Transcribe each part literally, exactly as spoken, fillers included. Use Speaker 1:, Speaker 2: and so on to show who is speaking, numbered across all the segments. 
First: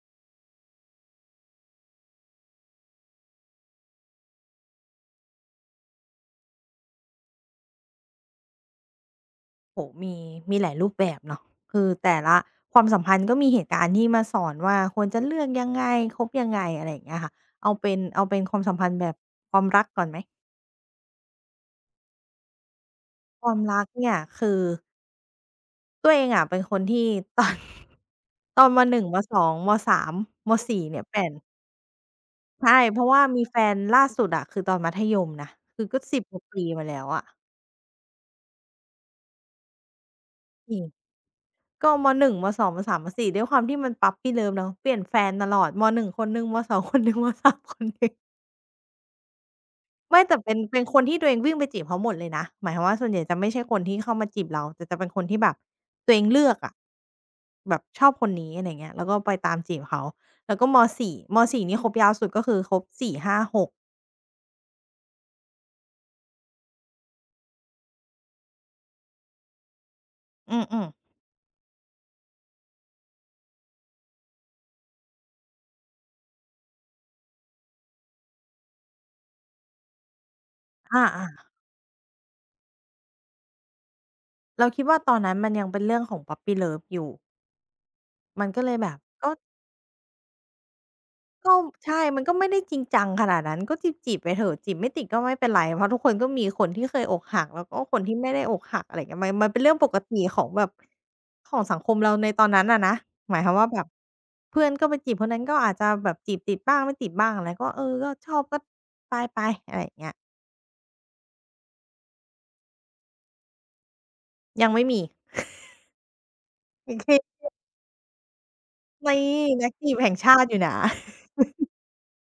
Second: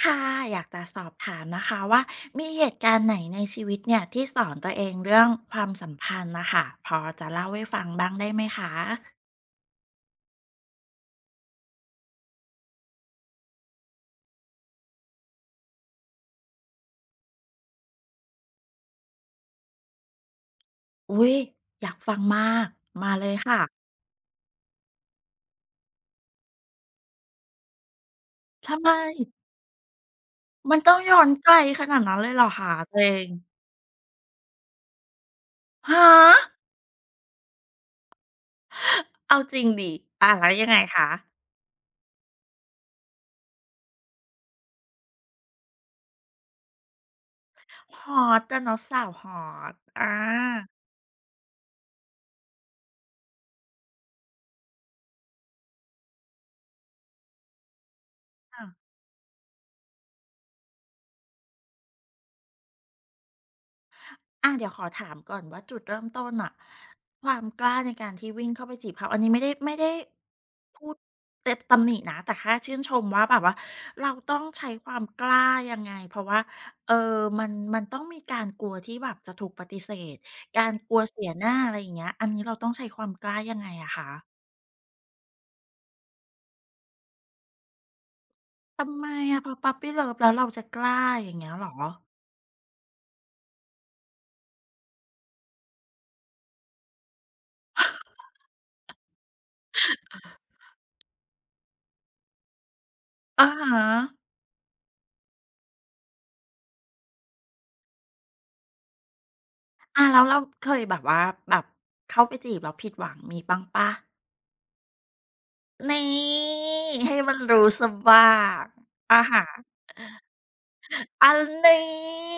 Speaker 1: ค่ะอยากจะสอบถามนะคะว่ามีเหตุการณ์ไหนในชีวิตเนี่ยที่สอนตัวเองเรื่องความสัมพันธ์น่ะค่ะพอจะเล่าให้ฟังบ้างได้ไหมคะ
Speaker 2: โอ้โหมีมีหลายรูปแบบเนาะคือแต่ละความสัมพันธ์ก็มีเหตุการณ์ที่มาสอนว่าควรจะเลือกยังไงคบยังไงอะไรอย่างเงี้ยค่ะเอาเป็นเอาเป็นความสัมพันธ์แบบความรักก่อนไหม
Speaker 1: อุ๊ยอยากฟังมากมาเลย
Speaker 2: ความ
Speaker 1: ค่ะ
Speaker 2: รักเนี่ยคือตัวเองอะเป็นคนที่ตอน ตอนม
Speaker 1: ทำไม
Speaker 2: หนึ่งมสองมสามม
Speaker 1: มัน
Speaker 2: สี่
Speaker 1: ต้อง
Speaker 2: เนี่ย
Speaker 1: ย้อ
Speaker 2: แป่
Speaker 1: น
Speaker 2: น
Speaker 1: ไกลขนาดนั้นเลยเหรอคะ
Speaker 2: ใช่
Speaker 1: ตั
Speaker 2: เพ
Speaker 1: วเอ
Speaker 2: ราะว่า
Speaker 1: ง
Speaker 2: มีแฟนล่าสุดอะคือตอนมัธยมนะคือก็
Speaker 1: ฮะ
Speaker 2: สิบกว่าปีมาแล้วอะ
Speaker 1: เอาจริงดิอาแล้วยังไงคะ
Speaker 2: ก็มหนึ่งมสองมสามมสี่ด้วยความที่มันปั๊ปปี้เลิฟเนาะเปลี่ยนแฟนตลอดมหนึ่งคนหนึ่งมสองคนหนึ่ง มสามคนห
Speaker 1: ฮ
Speaker 2: นึ่ง
Speaker 1: อตอะเนาะสาวฮอตอ
Speaker 2: ไม่แต่เป็น
Speaker 1: า
Speaker 2: เป็นคนที่ตัวเองวิ่งไปจีบเขาหมดเลยนะหมายความว่าส่วนใหญ่จะไม่ใช่คนที่เข้ามาจีบเราแต่จะเป็นคนที่แบบตัวเองเลือกอะแบบชอบคนนี้อะไรอย่าง
Speaker 1: ค่ะ
Speaker 2: เงี้ยแล้วก็ไปตามจีบเขาแล้วก็มสี่มสี่นี่คบยาวสุดก็คือคบสี่ห้าหก
Speaker 1: อ่ะเดี๋ยวขอถามก่อนว่าจุดเริ่มต้นอะความกล้าในการที่วิ่งเข้าไปจีบเขาอันนี้ไม่ได้ไม่ได้
Speaker 2: อื
Speaker 1: พู
Speaker 2: ม
Speaker 1: ด
Speaker 2: ๆ
Speaker 1: เต็มตำหนินะแต่แค่ชื่นชมว่าแบบว่าเราต้องใช้ความกล้ายังไงเพราะว่าเออมันมันต้องมีการกลัวที่แบบจะถูกปฏิเสธการก
Speaker 2: อ
Speaker 1: ลัวเสียห
Speaker 2: า
Speaker 1: น้าอะไรอย่างเงี้ยอันนี้เราต้องใช้ความกล้ายังไงอะคะ
Speaker 2: ๆเราคิดว่าตอนนั้นมันยังเป็นเรื่องของปั๊ปปี้เลิฟอยู่มันก็เลยแบ
Speaker 1: ทำ
Speaker 2: บ
Speaker 1: ไม
Speaker 2: ก็
Speaker 1: อะพอปั๊ u ปี้ l ลิฟแล้วเราจะกล้าอย่างเงี้ย
Speaker 2: ก็
Speaker 1: เหรอ
Speaker 2: ใช่มันก็ไม่ได้จริงจังขนาดนั้นก็จีบๆไปเถอะจีบไม่ติดก็ไม่เป็นไรเพราะทุกคนก็มีคนที่เคยอกหักแล้วก็คนที่ไม่ได้อกหักอะไรเงี้ยมันมันเป็นเรื่องปกติของแบบของสังคมเราในตอนนั้นอะนะหมายค
Speaker 1: อะ
Speaker 2: วาม
Speaker 1: ฮ
Speaker 2: ว่าแบ
Speaker 1: ะ
Speaker 2: บเพื่อนก็ไปจีบคนนั้นก็อาจจะแบบจีบติดบ้างไม่ติดบ้างอะไรก็เออก็ชอบก็ไปๆอะไรอย่าง
Speaker 1: อา
Speaker 2: เงี้ย
Speaker 1: แล้วเราเคยแบบว่าแบบเข้าไปจีบเราผิดหวังมีบ้างปะ
Speaker 2: ยังไม่มี
Speaker 1: นี่
Speaker 2: โอ
Speaker 1: ให้มั
Speaker 2: เค
Speaker 1: นรู้เสียบ้างอะ
Speaker 2: นี่
Speaker 1: ฮะ
Speaker 2: นักจีบแห่งชาติอยู่นะ
Speaker 1: อันนี้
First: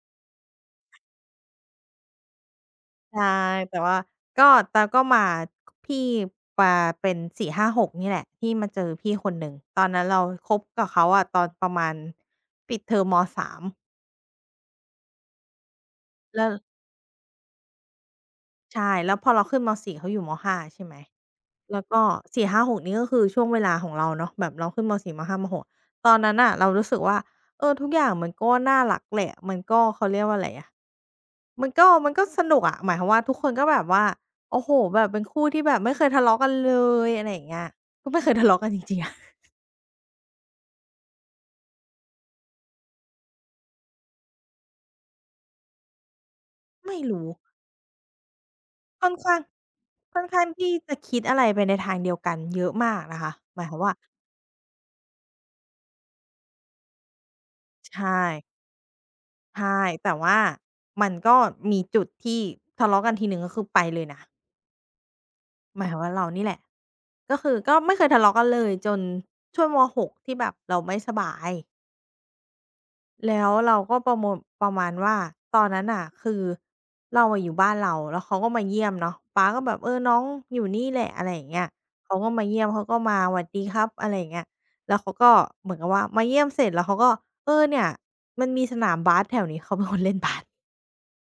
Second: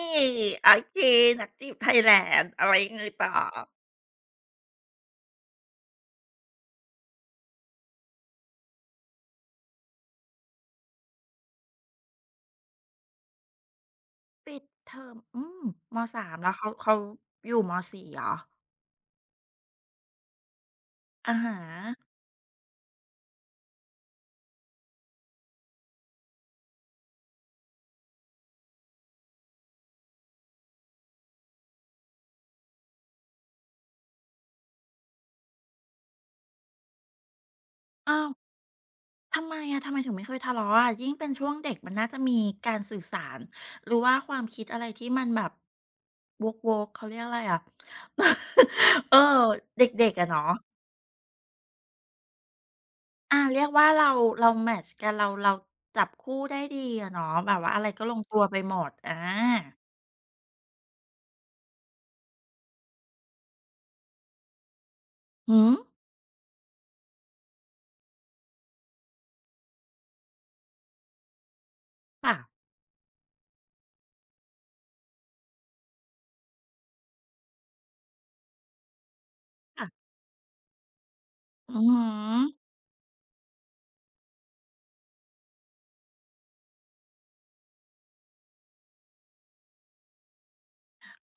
Speaker 1: โอเคนักจีบไทยแลนด์ อะไรยังไง
Speaker 2: ใช่
Speaker 1: ต่อ
Speaker 2: แต่ว่าก็แต่ก็มาพี่มาเป็นสี่ห้า-หกนี่แหละที่มาเจอพี่คนหนึ่งตอนนั้นเราคบกับเขาอะตอนประมาณปิดเทอมมสาม
Speaker 1: ปิดเทอมอืมมสาม
Speaker 2: แล้
Speaker 1: แล้
Speaker 2: ว
Speaker 1: วเขาเขาอยู่มสี่เหรอ
Speaker 2: ใช่แล้วพอเราขึ้นมสี่เขาอยู่มห้าใช่ไหม
Speaker 1: อะฮะ
Speaker 2: แล้วก็สี่ห้าหกนี่ก็คือช่วงเวลาของเราเนาะแบบเราขึ้นมสี่มห้ามหกตอนนั้นน่ะเรารู้สึกว่าเออทุกอย่างมันก็น่ารักแหละมันก็เขาเรียกว่าอะไรอะ มันก็มันก็สนุกอะหมายความว่าทุกคนก็แบบว่าโอ้โฮแบบเป็นคู่ที่แบบไม่เคยทะเลาะกันเลยอะไรอย่างเงี้ยก็
Speaker 1: อ้า
Speaker 2: ไม่เค
Speaker 1: ว
Speaker 2: ยทะเลาะกันจริงๆอะ
Speaker 1: ทำไมอะทำไมถึงไม่เคยทะเลาะอะยิ่งเป็นช่วงเด็กมันน่าจะมีการสื่อสารหรือว่าความคิดอะไรที่มันแบบโว๊กๆ
Speaker 2: ไม่
Speaker 1: เขาเรียก
Speaker 2: รู้
Speaker 1: อะไรอะ
Speaker 2: ค่อ
Speaker 1: เอ
Speaker 2: น
Speaker 1: อ
Speaker 2: ข้าง
Speaker 1: เด็กๆ
Speaker 2: ค่อน
Speaker 1: อะเนาะ
Speaker 2: ข้างที่จะคิดอะไรไปในทางเดียวกันเยอะมากนะคะ
Speaker 1: อา
Speaker 2: ห
Speaker 1: เรี
Speaker 2: มา
Speaker 1: ย
Speaker 2: ย
Speaker 1: ก
Speaker 2: ความ
Speaker 1: ว่า
Speaker 2: ว่า
Speaker 1: เราเราแมตช์กันเราเราจับคู่ได้ดีอะเนาะแบบว่าอะไร
Speaker 2: ใช
Speaker 1: ก็ลง
Speaker 2: ่
Speaker 1: ตัวไปหมดอา
Speaker 2: ใช่แต่ว่ามันก็มีจุดที่ทะเลาะกันทีหนึ่งก็คือไปเลยนะ
Speaker 1: หือ
Speaker 2: หมายความว่าเรานี่แหละก็คือก็ไม่เคยทะเลาะกันเลยจนช่วงมหกที่แบบเราไม่สบาย
Speaker 1: ค่ะ
Speaker 2: แล้วเราก็ประมมลประมาณว่าตอนนั้นน่ะคือเราอะอยู่บ้านเราแล้วเขาก็มาเยี่ยมเนาะป๊าก็แบบ
Speaker 1: ค่ะ
Speaker 2: เออน้องอยู่นี่แหละอะไรอย่างเงี้ย
Speaker 1: อือฮึ
Speaker 2: เขาก็มาเยี่ยมเขาก็มาหวัดดีครับอะไรอย่างเงี้ยแล้วเขาก็เหมือนกับว่ามาเยี่ยมเสร็จแล้วเขาก็เออเนี่ยมันมีสนามบาสแถวนี้เขาเป็นคนเล่นบาส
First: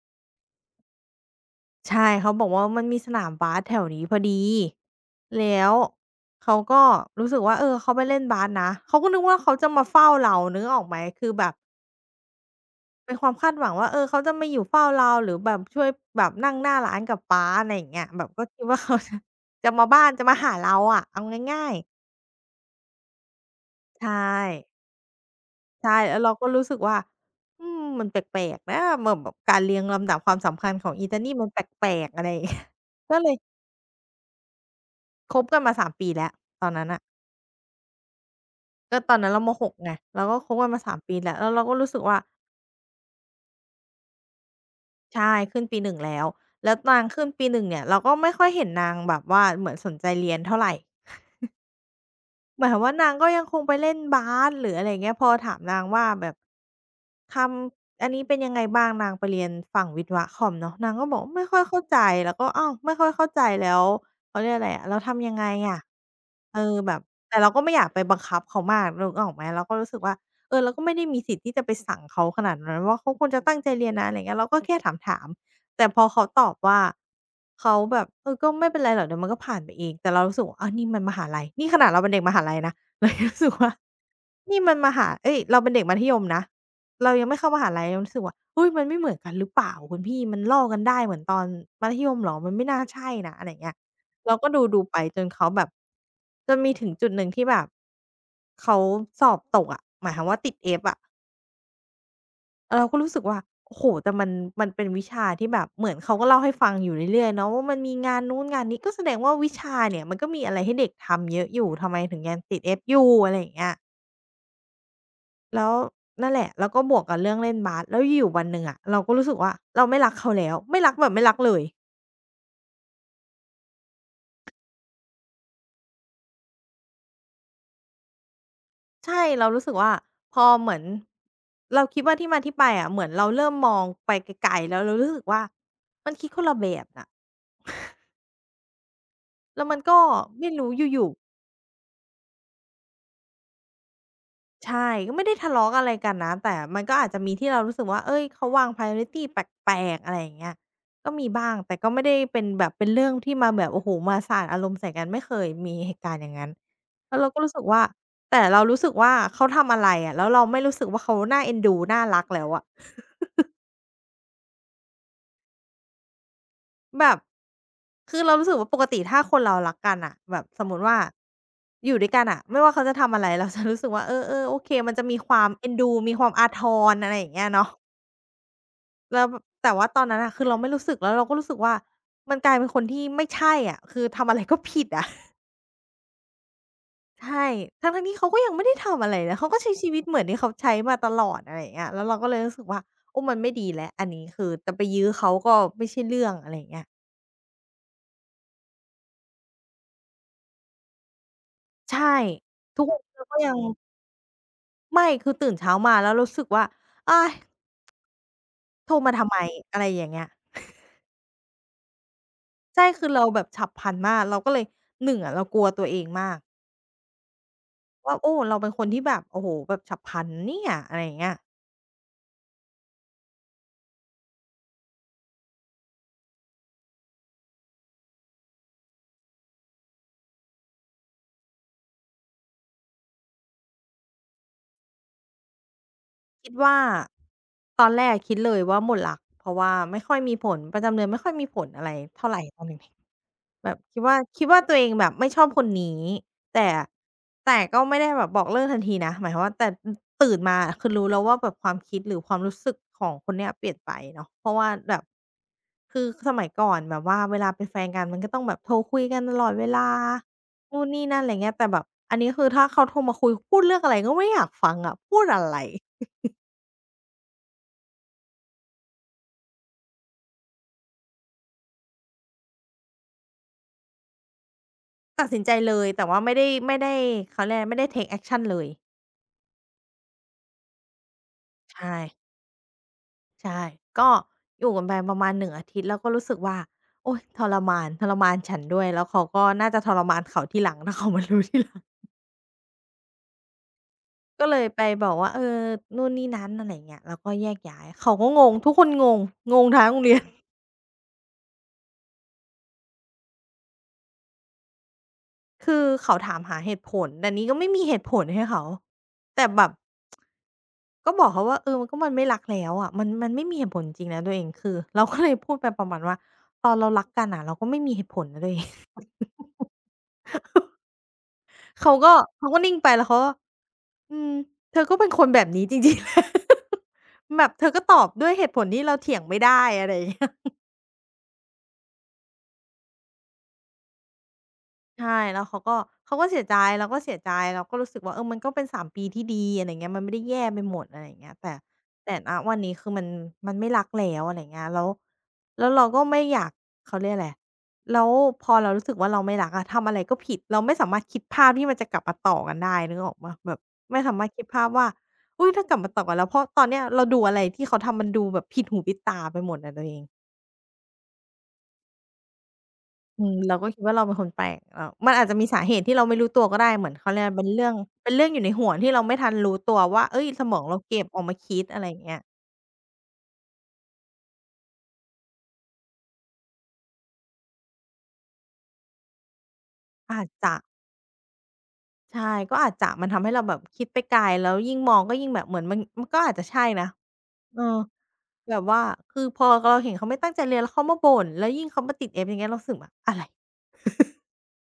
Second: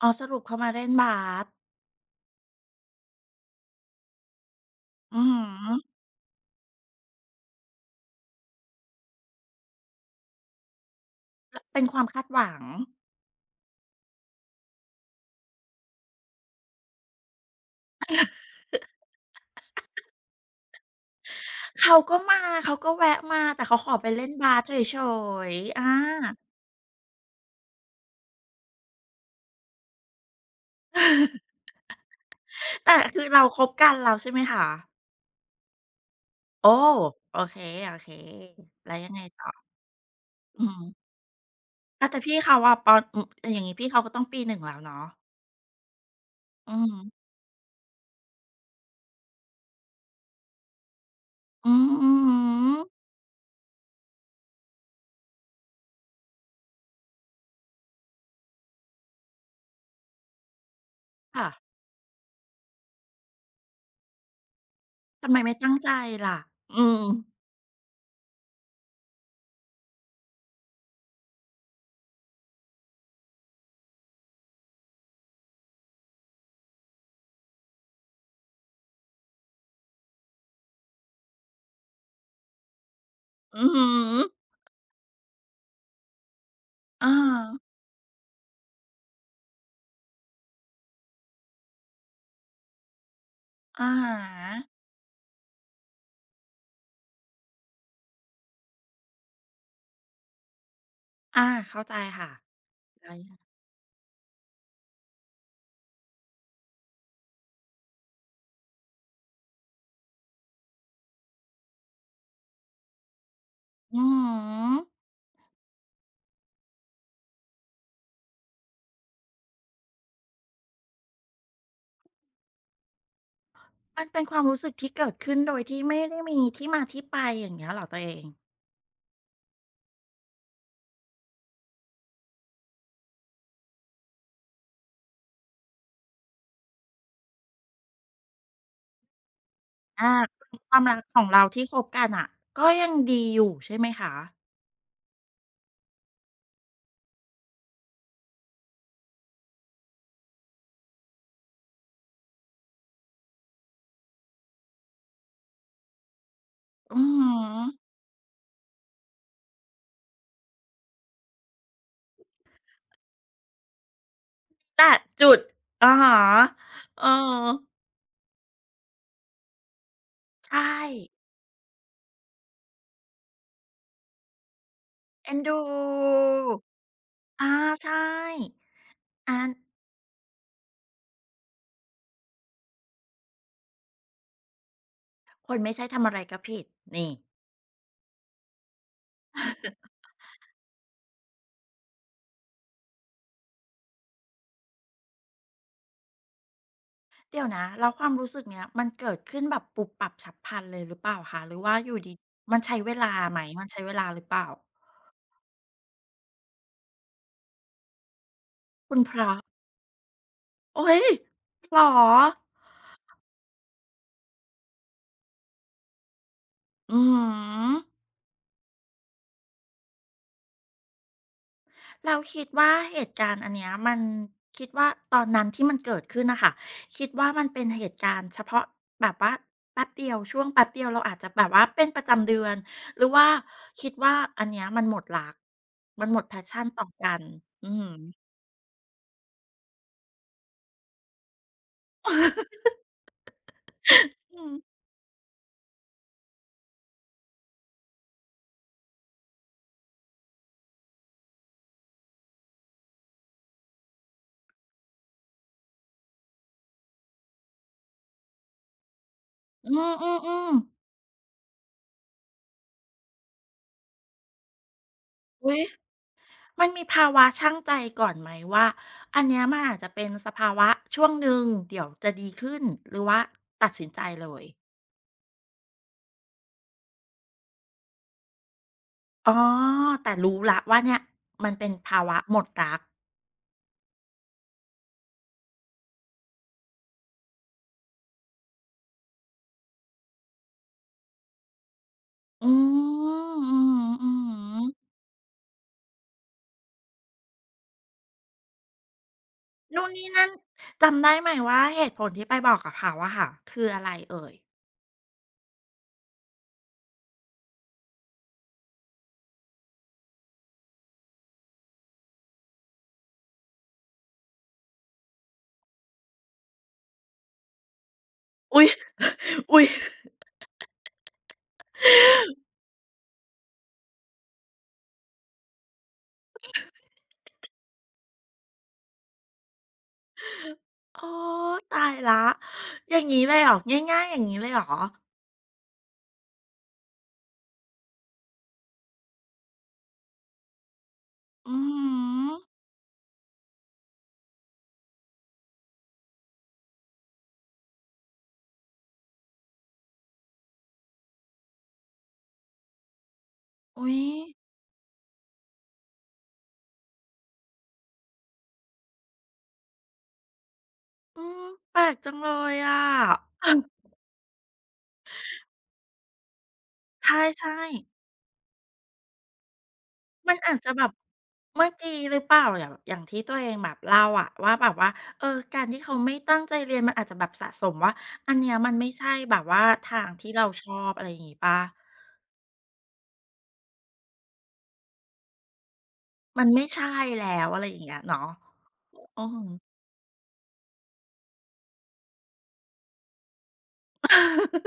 Speaker 1: อ๋อสรุปเขามาเล่นบาส
Speaker 2: ใช่เขาบอกว่ามันมีสนามบาสแถวนี้พอดี
Speaker 1: อือฮ
Speaker 2: แล้ว
Speaker 1: ึ
Speaker 2: เขาก็รู้สึกว่าเออเขาไปเล่นบาสนะเขาก็นึกว่าเขาจะมาเฝ้าเรานึกออกไหมคือแบบ
Speaker 1: ลเป็นความคาดหวัง
Speaker 2: เป็นความคาดหวังว่าเออเขาจะมาอยู่เฝ้าเราหรือแบบช่วยแบบนั่งหน้าร้านกับป๊าอะไรอย่างเงี้ยแบบก็คิดว่า เขาจะจะมาบ้านจะมาหาเราอะเอาง่ายๆ
Speaker 1: เขาก็มาเขาก็แวะมาแต่เขาขอไป
Speaker 2: ใช่
Speaker 1: เล่นบาสเฉยๆอา
Speaker 2: ใช่แล้วเราก็รู้สึกว่าอืมมันแปลกๆนะแบบแบบการเรียงลำดับความสำคัญของอีตานี่มันแป ลกๆอะไรอย่างเงี้ย
Speaker 1: แต่
Speaker 2: ก็
Speaker 1: คือ
Speaker 2: เลย
Speaker 1: เราคบกันแล้วใช่ไหมคะ
Speaker 2: คบกันมาสามปีแล้วต
Speaker 1: โอ้
Speaker 2: อนนั้นน่ะ
Speaker 1: โอเคๆแล้ว
Speaker 2: ก็
Speaker 1: ยั
Speaker 2: ต
Speaker 1: ง
Speaker 2: อน
Speaker 1: ไง
Speaker 2: นั้นเรา
Speaker 1: ต่อ
Speaker 2: มหกไงเราก็คบ
Speaker 1: อื
Speaker 2: กั
Speaker 1: อ
Speaker 2: นมา
Speaker 1: ฮึ
Speaker 2: สามปีแล้วแล้วเราก็รู้สึก
Speaker 1: อ้าว
Speaker 2: ว่า
Speaker 1: แต่พี่เขาอะปออย่างงี้พี่เขาก็ต้องปีหนึ่งแล้วเนาะ
Speaker 2: ใช่ขึ้นปีหนึ่งแล้ว
Speaker 1: อื
Speaker 2: แล้ว
Speaker 1: อฮึ
Speaker 2: นางขึ้นปีหนึ่งเนี่ยเราก็ไม่ค่อยเห็นนางแบบว่าเหมือนสนใจเรียนเท่าไร
Speaker 1: อือหื
Speaker 2: หมายค
Speaker 1: อ
Speaker 2: วามว่านางก็ยังคงไปเล่นบาสหรืออะไรอย่างเงี้ยพอถามนางว่าแบบคำอันนี้เป็นยังไงบ้างนางไปเรียนฝั่งวิศวะคอมเนาะนางก็บอกไม่
Speaker 1: ค่ะ
Speaker 2: ค่อยเข้าใจเราก็อ้าวไม่ค่อยเข้าใจแล้วเขาเรียกอะไรอะแล้วทำ
Speaker 1: ทำ
Speaker 2: ยั
Speaker 1: ไม
Speaker 2: งไง
Speaker 1: ไม่ตั้ง
Speaker 2: อะ
Speaker 1: ใจล่ะ
Speaker 2: เออ
Speaker 1: อื
Speaker 2: แบบ
Speaker 1: ม
Speaker 2: แต่เราก็ไม่อยากไปบังคับเขามากนึกออกไหมเราก็รู้สึกว่าเออเราก็ไม่ได้มีสิทธิ์ที่จะไปสั่งเขาขนาดนั้นว่าเขาควรจะตั้งใจเรียนนะอะไรอย่างเงี้ยเราก็แค่ถามๆ แต่พอเขาตอบว่าเขาแบบเออก็ไม่เป็นไรหรอกเดี๋ยวมันก็ผ่านไปเองแต่เรารู้สึกว่าอ้าวนี่มันมหาลัยนี่ขนาดเราเป็นเด็กมหาลัยนะ เรายังรู้สึก
Speaker 1: อือ
Speaker 2: ว่า
Speaker 1: ฮึ
Speaker 2: นี่มันมหาเอ๊ยเราเป็นเด็กมัธยมนะ
Speaker 1: อะฮ
Speaker 2: เรายังไม่เข้ามหา
Speaker 1: ะ
Speaker 2: ลัยเรารู้สึกว่าเฮ้ยมันไม่เหมือนกันหรือเปล่าคุณพี่มันลอกกันได้เหมือนตอนมัธยมเหรอมันไม่น่าใช่นะอะไรอย่างเงี้ย
Speaker 1: อะฮ
Speaker 2: เราก็
Speaker 1: ะ
Speaker 2: ดูๆไปจนเขาแบบจนมีถึงจุดหนึ่งที่แบบเขาสอบตกอะหมายความว่าติด F อะ
Speaker 1: อาเข้าใจค่ะ
Speaker 2: เราก็รู้
Speaker 1: ได้
Speaker 2: สึกว่า
Speaker 1: ค่ะ
Speaker 2: โอ้โฮแต่มันมันเป็นวิชาที่แบบเหมือนเขาก็เล่าให้ฟังอยู่เรื่อยๆเนาะว่ามันมีงานนู้นงานนี้ก็แสดงว่าวิชาเนี่ยมันก็มีอะไรให้เด็กทำเยอะอยู่ทำไมถึงยังติด F อยู่อะไรอย่างเงี้ย
Speaker 1: อือฮึ
Speaker 2: แล้วนั่นแหละแล้วก็บวกกับเรื่องเล่นบาสแล้วอยู่ๆวันหนึ่งอะเราก็รู้สึกว่าเราไม่รักเขาแล้วไม่รักแบบไม่รักเลย
Speaker 1: มันเป็นความรู้สึกที่เกิดขึ้นโดยที่ไม่ได้มีที่มาที่ไปอย่างเงี้ยเหรอตัวเอง
Speaker 2: ใช่เรารู้สึกว่าพอเหมือนเราคิดว่าที่มาที่ไปอะเหมือนเราเริ่มมองไปไกลๆแล้วเรารู้สึกว่ามันคิดคนละแบบน่ะแล้วมันก็
Speaker 1: อาค
Speaker 2: ไม่
Speaker 1: อค
Speaker 2: รู้
Speaker 1: วามรั
Speaker 2: อ
Speaker 1: ก
Speaker 2: ยู่
Speaker 1: ข
Speaker 2: ๆ
Speaker 1: องเราที่คบกันน่ะก็ยังดีอยู่ใช่ไหมคะ
Speaker 2: ใช่ก็ไม่ได้ทะเลาะอะไรกันนะแต่มันก็อาจจะมีที่เรารู้สึกว่าเฮ้ยเขาวาง priority แปลกๆอะไรอย่างเงี้ยก็มีบ้างแต่ก็ไม่ได้เป็นแบบเป็นเรื่องที่มาแบบโอ้โฮมาสาดอารมณ์ใส่กันไม่เคยมีเหตุการณ์อย่างงั้น
Speaker 1: อือ
Speaker 2: แล้วเรา
Speaker 1: ฮึ
Speaker 2: ก็รู้สึกว่าแต่เรารู้สึกว่าเขาทำอะไรอะแล้วเราไม่รู้สึกว่าเขาน่าเอ็นดูน่ารักแล้วอะ
Speaker 1: แต่จุดอะฮะเออ
Speaker 2: แบบคือเรารู้สึกว่าปกติถ้าคนเรารักกันน่ะแบบส
Speaker 1: ใช่
Speaker 2: มมุติว่าอยู่ด้วยกันน่ะไม่ว่าเขาจะทำอะไรเราจะรู้สึกว่าเออๆโอเคมันจะมีค
Speaker 1: เอ็น
Speaker 2: วาม
Speaker 1: ดู
Speaker 2: เอ็นดูมีความอาทรอะไรอย่างเงี้ย
Speaker 1: อา
Speaker 2: เนาะ
Speaker 1: ใช่
Speaker 2: แล้ว
Speaker 1: อา
Speaker 2: แต่ว่าตอนนั้นน่ะคือเราไม่รู้สึกแล้วเราก็รู้สึกว่ามันกลายเป็นคนที่ไม่ใช่อะคือทำอะไรก็ผิดอะ
Speaker 1: คนไม่ใช่ทำอะไรก็ผิดนี่
Speaker 2: ใช่ทั้งๆที่เขาก็ยังไม่ได้ทำอะไรนะเขาก็ใช้ชีวิตเหมือนที่เขาใช้มาตลอดอะไรอย่างเงี้ยแล้วเราก็เลยรู้สึกว่าโอ้มันไม่ดีแล้วอันนี้คือจะไปยื้อเขาก็ไม่ใช่เรื่องอะไรอย่างเงี้ย
Speaker 1: เดี๋ยวนะแล้วความรู้สึกเนี้ยมันเกิดขึ้นแบบปุบปับฉับพลันเลยหรือเปล่าคะหรือว่าอยู่
Speaker 2: ใช่
Speaker 1: ดีมันใช้
Speaker 2: ทุก
Speaker 1: เว
Speaker 2: วัน
Speaker 1: ลา
Speaker 2: นี้เราก็
Speaker 1: ไหม
Speaker 2: ยัง
Speaker 1: มันใช้เวลาหรือเปล่า
Speaker 2: ไม่คือตื่นเช้ามาแล้วรู้สึกว่าอ้ายโทร
Speaker 1: คุณพ
Speaker 2: มาทำ
Speaker 1: ระ
Speaker 2: ไมอะไรอย่างเงี้ย
Speaker 1: โอ๊ยเหรอ
Speaker 2: ใช่คือเราแบบฉับพลันมากเราก็เลยหนึ่งอะเรากลัวตัวเองมาก
Speaker 1: อื้อฮือ
Speaker 2: ว่าโอ้เราเป็นคนที่แบบโอ้โฮแบบฉับพลันนะเนี่ยอะไรอย่างเงี้ย
Speaker 1: แล้วคิดว่าเหตุการณ์อันเนี้ยมันคิดว่าตอนนั้นที่มันเกิดขึ้นน่ะค่ะคิดว่ามันเป็นเหตุการณ์เฉพาะแบบว่าแป๊บเดียวช่วงแป๊บเดียวเราอาจจะแบบว่าเป็นประจำเดือนหรือว่าคิดว่าอันเนี้ยมันหมดรักมันหมด
Speaker 2: คิด
Speaker 1: passion
Speaker 2: ว่า
Speaker 1: ต่อกันอือ
Speaker 2: ตอนแรก
Speaker 1: ฮึ
Speaker 2: คิดเลยว่าหมดรักเพราะว่าไม่ค่อยมีผลประจำเดือนไม่ค่อยมีผลอะไรเท่าไรตอนเด็กๆ แบบคิดว่าคิ
Speaker 1: อื
Speaker 2: ดว่า
Speaker 1: ม
Speaker 2: ตัวเองแบบไม่ชอบคนนี้แต่แต่ก็ไม่ได้แบบบอกเลิกทันทีนะหมายความว่าแต่อตื่นมาอะคือรู้แล้วว่าแบบความคิดหรือความรู้สึกของคนเนี้ยเปลี่ยนไปเนาะเพราะว่าแบบคือสมัยก่อนแบบว่าเวลาเป็นแฟนกันมันก็ต้องแบบโทรคุยกันตลอดเว
Speaker 1: อื
Speaker 2: ลา
Speaker 1: มอืๆออ
Speaker 2: นู่นนี่นั่นอะไรเงี้ยแต่แบบอันนี้คือถ้าเขาโทรมาคุยพูดเรื่องอะไรก็ไม่อยากฟังอะพูดอะไร
Speaker 1: อุ๊ยมันมีภาวะชั่งใจก่อนไหมว่าอันเนี้ยมันอาจจะเป็นสภาวะช่วงหนึ่งเดี๋ยวจะดีขึ้นหรือว่าตัดสินใจเลย
Speaker 2: ตัดสินใจเลยแต่ว่าไม่ได้ไม่ได้เขาเรียกอะไรไม่ได้ take action เลย
Speaker 1: อ๋อแต่รู้แล้วว่าเนี่ยมันเป็น
Speaker 2: ใช่
Speaker 1: ภาวะหมดรัก
Speaker 2: ใช่ ก็อยู่กันไปประมาณหนึงอาทิตย์แล้วก็รู้สึกว่าโอ๊ยทรมานทรมานฉันด้วยแล้วเขาก็น่าจะทรมานเขาทีหลังถ้าเขามารู้ทีหลัง
Speaker 1: อืมอือฮึอือ
Speaker 2: ก็เลยไป
Speaker 1: ฮึ
Speaker 2: บอกว่าเออนู่นนี่นั้นอะไรอย่างเงี้ยแล้วก็แยกย้ายเขาก็งงทุกคนงงงง
Speaker 1: นู่
Speaker 2: ทั้ง
Speaker 1: น
Speaker 2: โรง
Speaker 1: นี่
Speaker 2: เรียน
Speaker 1: นั่นจำได้ไหมว่าเหตุผลที่ไปบอกกับเขาอะค่ะคืออะไรเอ่ย
Speaker 2: คือเขาถามหาเหตุผลแต่นี้ก็ไม่มีเหตุผลให้เขาแต่แบบก็บอกเขาว่าเออก็มันไม่รักแล้วอะมันมันไม่มีเหตุผลจริงนะตัวเองคือเราก็เลยพูดไปประมาณว่าตอนเรารักกันน่ะเราก็ไม่มีเหตุผลนะตัวเอ
Speaker 1: อุ๊ย
Speaker 2: ง
Speaker 1: อุ๊ย
Speaker 2: เขาก็เขาก็นิ่งไปแล้วเขาก็อืมเธอก็เป็นคนแบบนี้จริงๆแหละ แบบเธอก็ตอบด้วยเหตุผลที่เราเถียงไม่ได้อะไรอย่างเงี้ย
Speaker 1: โอ้ตายแล้วอย่างงี้เลยเหรอง่ายๆอย่างงี้เลยเหรอ
Speaker 2: ใช่แล้วเขาก็เขาก็เสียใจเราก็เสียใจเราก็รู้สึกว่าเออมันก็เป็นสามปีที่ดีอะไรเงี้ยมันไม่ได้แย่ไปหมดอะไรอย่างเงี้ยแต่
Speaker 1: อือ
Speaker 2: แต่ณ
Speaker 1: ฮึ
Speaker 2: วันนี้คือมันมันไม่รักแล้วอะไรเงี้ยแล้วแล้วเราก็ไม่อยากเขาเรียกอะไรแล้วพอเรารู้สึกว่าเราไม่รักอะทำอะไรก็ผิดเราไม่สามารถคิดภาพที่มันจะกลับมาต่อกันได้นึกออกเปล่าแบบ
Speaker 1: อุ๊ย
Speaker 2: ไม่สามารถคิดภาพว่าอุ๊ยถ้ากลับมาต่อกันแล้วเพราะตอนเนี้ยเราดูอะไรที่เขาทำมันดูแบบผิดหูผิดตาไปหมดอะตัวเอง
Speaker 1: อืมแปลกจังเลยอะ
Speaker 2: อืม
Speaker 1: อ้า
Speaker 2: เราก็คิดว่าเราเป็นคนแปลกเอ่อมันอาจจะมีสาเหตุที่เราไม่รู้ตัวก็ได้เหมือน
Speaker 1: ใ
Speaker 2: เขาเรียกเป็น
Speaker 1: ช่
Speaker 2: เรื่อง
Speaker 1: ๆ
Speaker 2: เป็นเรื่องอยู่ในหัวที่เราไม่ทันรู้ตัวว่าเฮ้ย
Speaker 1: มัน
Speaker 2: สม
Speaker 1: อาจ
Speaker 2: อง
Speaker 1: จะ
Speaker 2: เรา
Speaker 1: แบบ
Speaker 2: เก็บออกมาคิด
Speaker 1: เมื่อ
Speaker 2: อะไรอ
Speaker 1: กี้
Speaker 2: ย่าง
Speaker 1: ห
Speaker 2: เงี้
Speaker 1: รื
Speaker 2: ย
Speaker 1: อเปล่าอย่างอย่างที่ตัวเองแบบเล่าอะว่าแบบว่าเออการที่เขาไม่ตั้งใจเรียนมันอาจจะแบบสะสมว่าอันเนี้ยมันไม่ใช่แบบว่าทาง
Speaker 2: อาจ
Speaker 1: ที่เรา
Speaker 2: จะ
Speaker 1: ชอบอะไรอย่างงี้เปล่า
Speaker 2: ใช่ก็อาจจะมันทำให้เราแบบคิดไปไกลแล้วยิ่งมองก็ยิ่งแบบเหมือนมันมันก็อาจ
Speaker 1: มั
Speaker 2: จะ
Speaker 1: นไม่
Speaker 2: ใช่นะ
Speaker 1: ใช่แล้ว
Speaker 2: เอ
Speaker 1: อะ
Speaker 2: อ
Speaker 1: ไรอย่างเงี้ยเนาะ
Speaker 2: แบบว่าคือ
Speaker 1: อือ
Speaker 2: พ
Speaker 1: ฮึ
Speaker 2: อเราเห็นเขาไม่ตั้งใจเรียนแล้วเขามาบ่นแล้วยิ่งเขามาติด เอฟ อย่างเงี้ยเรารู้สึกแบบอะไร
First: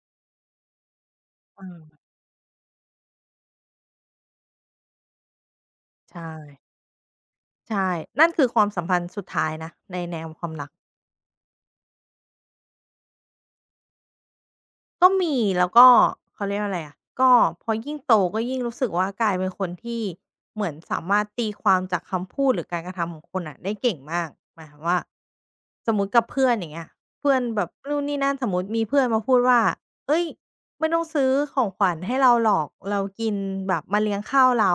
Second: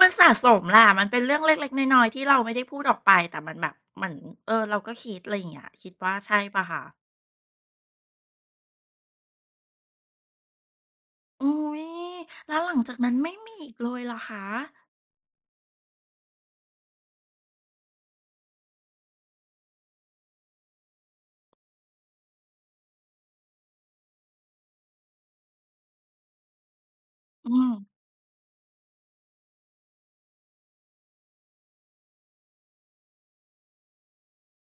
Speaker 1: มันสะสมแหละมันเป็นเรื่อง
Speaker 2: เอ
Speaker 1: เล็กๆ
Speaker 2: อ
Speaker 1: น้อยๆที่เราไม่ได้พูดออกไปแต่มันแบบเหมือนเออเราก็คิดอะไรอย่างเงี้ยคิดว่า
Speaker 2: ใช่
Speaker 1: ใช่เปล่าคะ
Speaker 2: ใช่นั่นคือความสัมพันธ์สุดท้ายนะในแนวความรัก
Speaker 1: อุ๊ยแล้วหลังจากนั้นไม่มีอีกเลยเหรอคะ
Speaker 2: ก็มีแล้วก็เขาเรียกว่าอะไรอะก็พอยิ่งโตก็ยิ่งรู้สึกว่ากลายเป็นคนที่เหมือนสามารถตีความจากคำพูดหรือการกระทำของคนน่ะได้เก่งมากหมายความว่าสมมุติกับเพื่อนอย่างเงี้ยเพื่อน
Speaker 1: อื
Speaker 2: แบบ
Speaker 1: ม
Speaker 2: นู่นนี่นั่นสมมุติมีเพื่อนมาพูดว่าเฮ้ยไม่ต้องซื้อของขวัญให้เราหรอกเรากินแบบมาเลี้ยงข้าวเรา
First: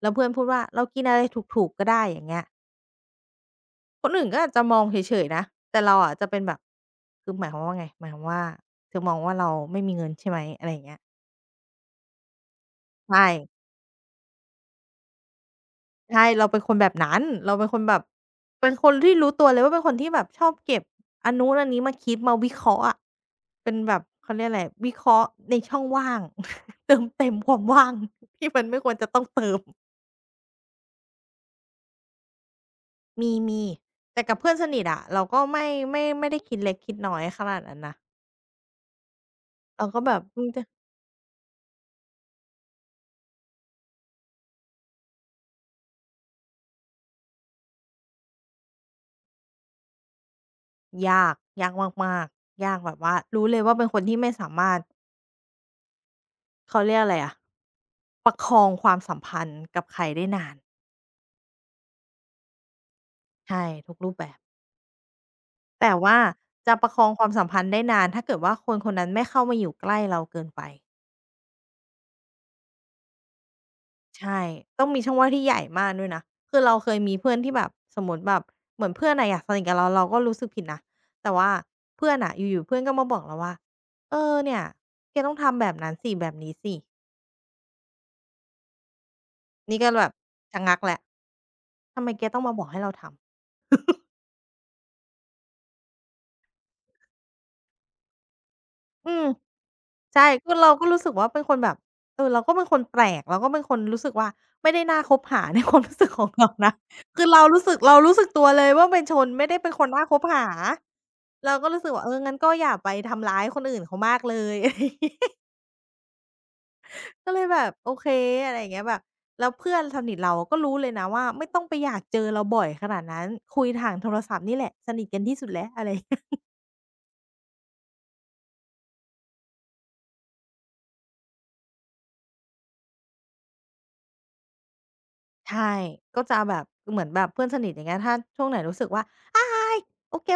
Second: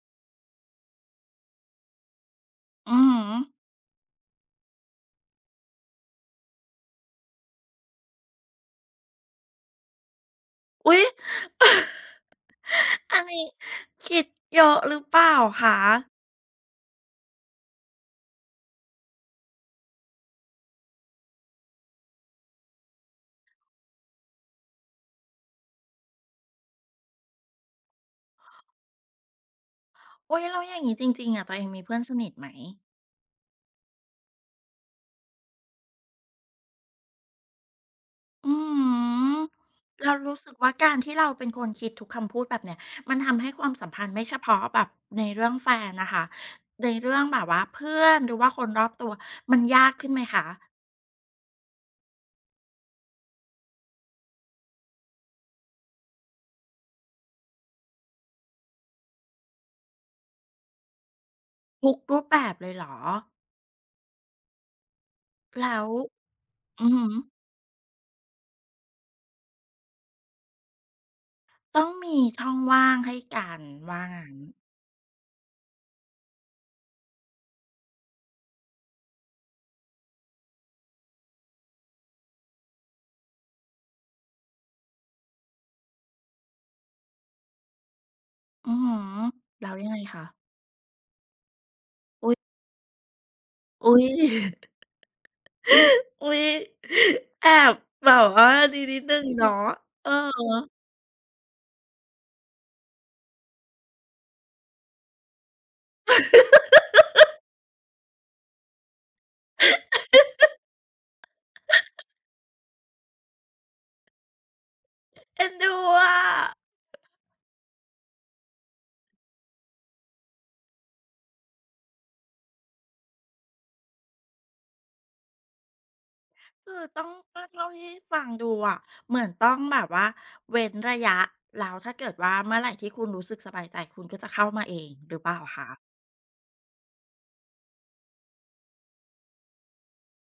Speaker 2: แล้วเพื่อนพูดว่าเรากินอะไรถูกๆก็ได้อย่างเงี้ย
Speaker 1: อือฮึ
Speaker 2: คนอื่นก็อาจจะมองเฉยๆนะแต่เราอะจะเป็นแบบคือหมายความว่าไงหมายความว่าเธอมองว่าเราไม่มีเงินใช่ไหมอะไรอย่างเงี้
Speaker 1: อุ๊
Speaker 2: ย
Speaker 1: ย อั
Speaker 2: ใช่
Speaker 1: นนี้คิดเยอะหรือเปล่าคะ
Speaker 2: ใช่เราเป็นคนแบบนั้นเราเป็นคนแบบเป็นคนที่รู้ตัวเลยว่าเป็นคนที่แบบชอบเก็บอันนู้นอันนี้มาคิดมาวิเคราะห์อะเป็นแบบเขาเรียกอะไรวิเคราะห์ในช่องว่าง เติมเต็มความว่างที่มันไม่ควรจะต้องเติม
Speaker 1: อุ๊ยแล้วอย่างงี้จริงๆอะตัวเองมีเพื่อนสนิทไหม
Speaker 2: มีๆแต่กับเพื่อนสนิทอะเราก็ไม่ไม่ไม่ได้คิดเล็กคิดน้อยขนาดนั้นนะ
Speaker 1: อือฮึ
Speaker 2: เราก็แบ
Speaker 1: เรา
Speaker 2: บ
Speaker 1: รู้
Speaker 2: อืม
Speaker 1: สึก
Speaker 2: จะ
Speaker 1: ว่าการที่เราเป็นคนคิดทุกคำพูดแบบเนี้ยมันทำให้ความสัมพันธ์ไม่เฉพาะแบบในเรื่องแฟนนะคะในเรื่องแบบว่าเพื่อนหรือว่าคนรอบตัวมันยากขึ้นไหมคะ
Speaker 2: ยากยากมากๆยากแบบว่ารู้เลยว่าเป็นคนที่ไม่สามารถเขาเรียกอะไรอะประคองความสัมพันธ์กับใครได้นาน
Speaker 1: ทุกรูปแบบเลยเหรอ
Speaker 2: ใช่ทุกรูปแบบ
Speaker 1: แล้ว
Speaker 2: แต่ว่าจะ
Speaker 1: อื
Speaker 2: ประ
Speaker 1: อ
Speaker 2: ค
Speaker 1: ฮึ
Speaker 2: องความสัมพันธ์ได้นานถ้าเกิดว่าคนคนนั้นไม่เข้ามาอยู่ใกล้เราเกินไป
Speaker 1: ต้องมีช่องว่างให้กันว่างั้น
Speaker 2: ใช่ต้องมีช่องว่างที่ใหญ่มากด้วยนะคือเราเคยมีเพื่อนที่แบบสมมุติแบบเหมือนเพื่อนน่ะอยากสนิทกับเราเราก็รู้สึกผิดนะแต่ว่าเพื่อนน่ะอยู่ๆเพื่อนก็มาบอกเราว่าเออเนี่ยแกต้องทำแบบนั้นสิแบบนี้สิ
Speaker 1: อือฮึแล้ว
Speaker 2: นี่
Speaker 1: ยั
Speaker 2: ก็
Speaker 1: งไง
Speaker 2: แบบ
Speaker 1: คะ
Speaker 2: ชะงักแล้ว ทำไมแก
Speaker 1: อุ๊ย
Speaker 2: ต้องมาบอกให้เราทำ
Speaker 1: อุ๊ย อุ๊ยแอบแบบว่าดีนิด
Speaker 2: อื
Speaker 1: หนึ่ง
Speaker 2: ม
Speaker 1: เนาะเออ
Speaker 2: ใช่คือเราก็รู้สึกว่าเป็นคนแบบเออเราก็เป็นคนแปลกเราก็เป็นคนรู้สึกว่าไม่ได้น่าคบหา ในความรู้สึกของเรานะคือเรารู้สึกเรารู้สึกตัวเลยว่าเป็นชนไม่ได้เป็นคนน่าคบหาเราก็รู้สึกว่าเอองั้นก็อย่าไปทำร้ายคนอื่นเขามากเลย
Speaker 1: เอ็นดูอะ
Speaker 2: ก็เลยแบบโอเคอะไรอย่างเงี้ยแบบแล้วเพื่อนสนิทเราก็รู้เลยนะว่าไม่ต้องไปอยากเจอเราบ่อยขนาดนั้นคุยทางโทรศัพท์นี่แหละสนิทกันที่สุดแล้วอะไร
Speaker 1: คือต้องก็เท่าที่ฟังดูอะเหมือนต้องแบบว่าเว้นระยะแล้วถ้าเกิดว่าเมื่อไหร่ที่คุณรู้สึกสบายใจคุณก็จะเข้ามาเองหรือเปล่าคะ
Speaker 2: ใช่ก็จะแบบเหมือนแบบเพื่อนสนิทอย่างเงี้ยถ้าช่วงไหนรู้สึกว่าอ้ายโอเค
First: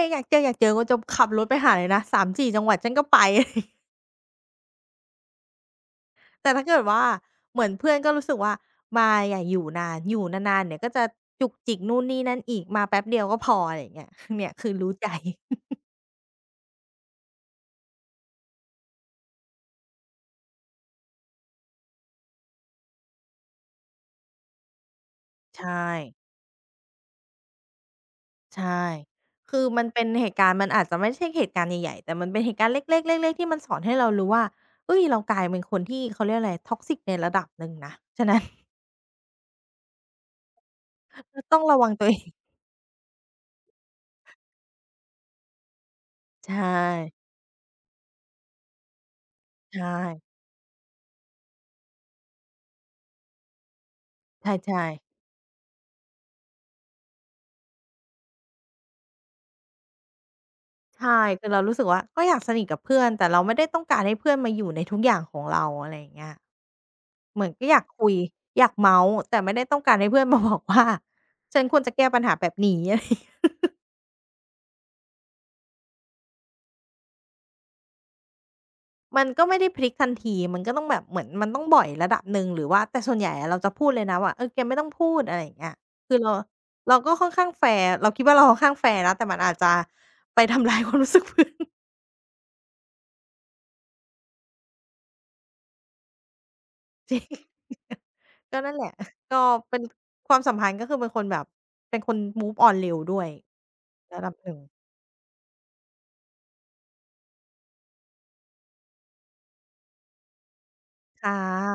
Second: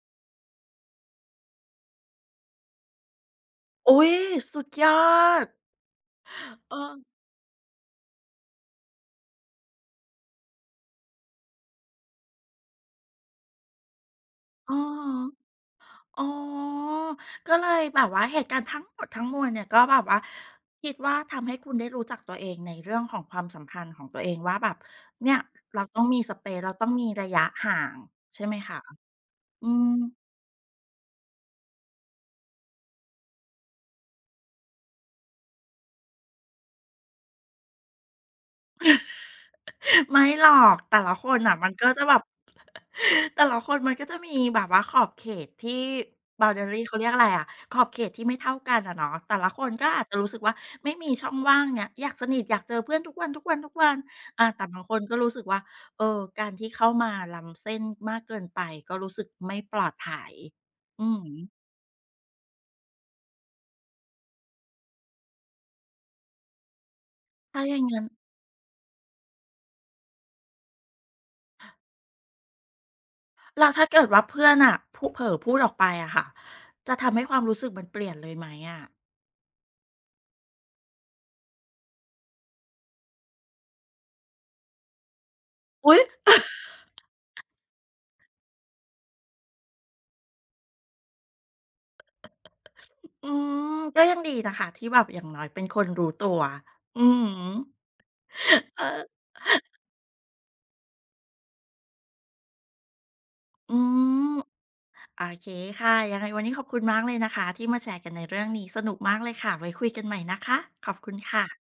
Speaker 2: ๆๆอยากเจออยากเจอก็จะขับรถไปหาเลยนะสามสี่จังหวัดฉันก็ไป
Speaker 1: อุ๊ยสุดยอด
Speaker 2: แต่ถ้า
Speaker 1: เอ
Speaker 2: เกิดว่า
Speaker 1: อ
Speaker 2: เหมือนเพื่อนก็รู้สึกว่าไม่อยากอยู่นานอยู่นานๆเดี๋ยวก็จะจุกจิกนู่นนี่นั่นอีกมาแป๊บเดียวก็พออะไรอย่างเงี้ย เนี่ยคื
Speaker 1: อะ
Speaker 2: อ
Speaker 1: ฮะ
Speaker 2: รู้ใจ
Speaker 1: อ๋อก็เลยแบบว่าเหตุการณ์ทั้งหมดทั้งมวลเนี่ยก็แบบว่าคิดว่าทำให้คุณได้รู้จักตัวเองในเรื่องของความสัมพันธ์ของตัวเองว่าแบบเนี่ย
Speaker 2: ใช
Speaker 1: เรา
Speaker 2: ่
Speaker 1: ต้องมีสเปซเราต้องมีระยะห่างใช่ไหม
Speaker 2: ใช
Speaker 1: คะ
Speaker 2: ่คือ
Speaker 1: อื
Speaker 2: มัน
Speaker 1: ม
Speaker 2: เป็นเหตุการณ์มันอาจจะไม่ใช่เหตุการณ์ใหญ่ๆแต่มันเป็นเหตุการณ์เล็กๆๆๆที่มันสอนให้เรารู้ว่าเฮ้ยเรากลายเป็นคนที่เขาเรียกอะไร ท็อกซิก ในระดับหนึ่งนะฉะนั้น
Speaker 1: ไม่หรอกแต่ละคน
Speaker 2: ก็
Speaker 1: น่ะ
Speaker 2: ต้อง
Speaker 1: มัน
Speaker 2: ระ
Speaker 1: ก็
Speaker 2: วัง
Speaker 1: จะ
Speaker 2: ตัว
Speaker 1: แบ
Speaker 2: เอ
Speaker 1: บ
Speaker 2: ง
Speaker 1: แต่ละคนมันก็จะมีแบบว่าขอบเขตที่
Speaker 2: ใช่
Speaker 1: boundary เขาเรียกอะไรอะขอบเขตที่ไม่เท่ากันอะเนาะแต่ละคน
Speaker 2: ใช่
Speaker 1: ก็อาจจะรู้สึกว่าไม่มีช่องว่างเนี่ยอยากสนิทอยากเจอเพื่อนทุกวันๆ
Speaker 2: ใ
Speaker 1: อาแต่บา
Speaker 2: ช่
Speaker 1: งค
Speaker 2: ๆ
Speaker 1: นก็รู้สึกว่าเออการที่เข้ามาล้ำเส้นมากเกินไปก็รู้สึกไม่ปลอดภัยอือ
Speaker 2: ใช่
Speaker 1: ฮึ
Speaker 2: คือเรารู้สึกว่าก็อยากสนิทกับเพื่อนแต่เราไม่ได้ต้องการให้เพื่อนมาอยู่ในทุกอย่างของเราอะไรอย่างเงี้ยเหมือน
Speaker 1: ถ้า
Speaker 2: ก็
Speaker 1: อ
Speaker 2: อ
Speaker 1: ย่า
Speaker 2: ยา
Speaker 1: ง
Speaker 2: ก
Speaker 1: งั้น
Speaker 2: คุยอยากเมาท์แต่ไม่ได้ต้องการให้เพื่อนมาบอกว่าฉันควรจะแก้ปัญหาแบบนี้อะไรอย่างเงี้ย
Speaker 1: แล้วถ้าเกิดว่าเพื่อนน่ะพูเผลอพูดออกไปอะค่ะจะทำให้ความรู้สึกมันเปลี่ยนเลยไหมอะ
Speaker 2: มันก็ไม่ได้พลิกทันทีมันก็ต้องแบบเหมือนมันต้องบ่อยระดับหนึ่งหรือว่าแต่ส่วนใหญ่อะเราจะพูดเลยนะว่าเออแกไม่ต้องพูดอะไรอย่างเงี้ย
Speaker 1: อุ๊ย
Speaker 2: คือเราเราก็ค่อนข้างแฟร์เราคิดว่าเราค่อนข้างแฟร์นะแต่มันอาจจะไปทำร้ายความรู้สึก เพื่อน
Speaker 1: อืมก็ยังดีนะคะที่แบบอย่างน้อยเป็นคนรู้ตัว อื
Speaker 2: จริ
Speaker 1: อ
Speaker 2: ง
Speaker 1: ฮึ
Speaker 2: ก็นั่น
Speaker 1: เอ
Speaker 2: แหละ
Speaker 1: อ
Speaker 2: ก็เป็นความสัมพันธ์ก็คือเป็นคนแบบเป็นคน มูฟออน เร็วด้วย
Speaker 1: อื
Speaker 2: ระ
Speaker 1: ม
Speaker 2: ดับหนึ่ง
Speaker 1: โอเคค่ะยังไงวันนี้ขอบคุณมากเลยนะคะที่มาแชร์กันในเรื่องนี้สนุกมากเลยค่ะไว้คุยกันใหม่นะคะขอบคุณ
Speaker 2: ค่ะ
Speaker 1: ค่ะ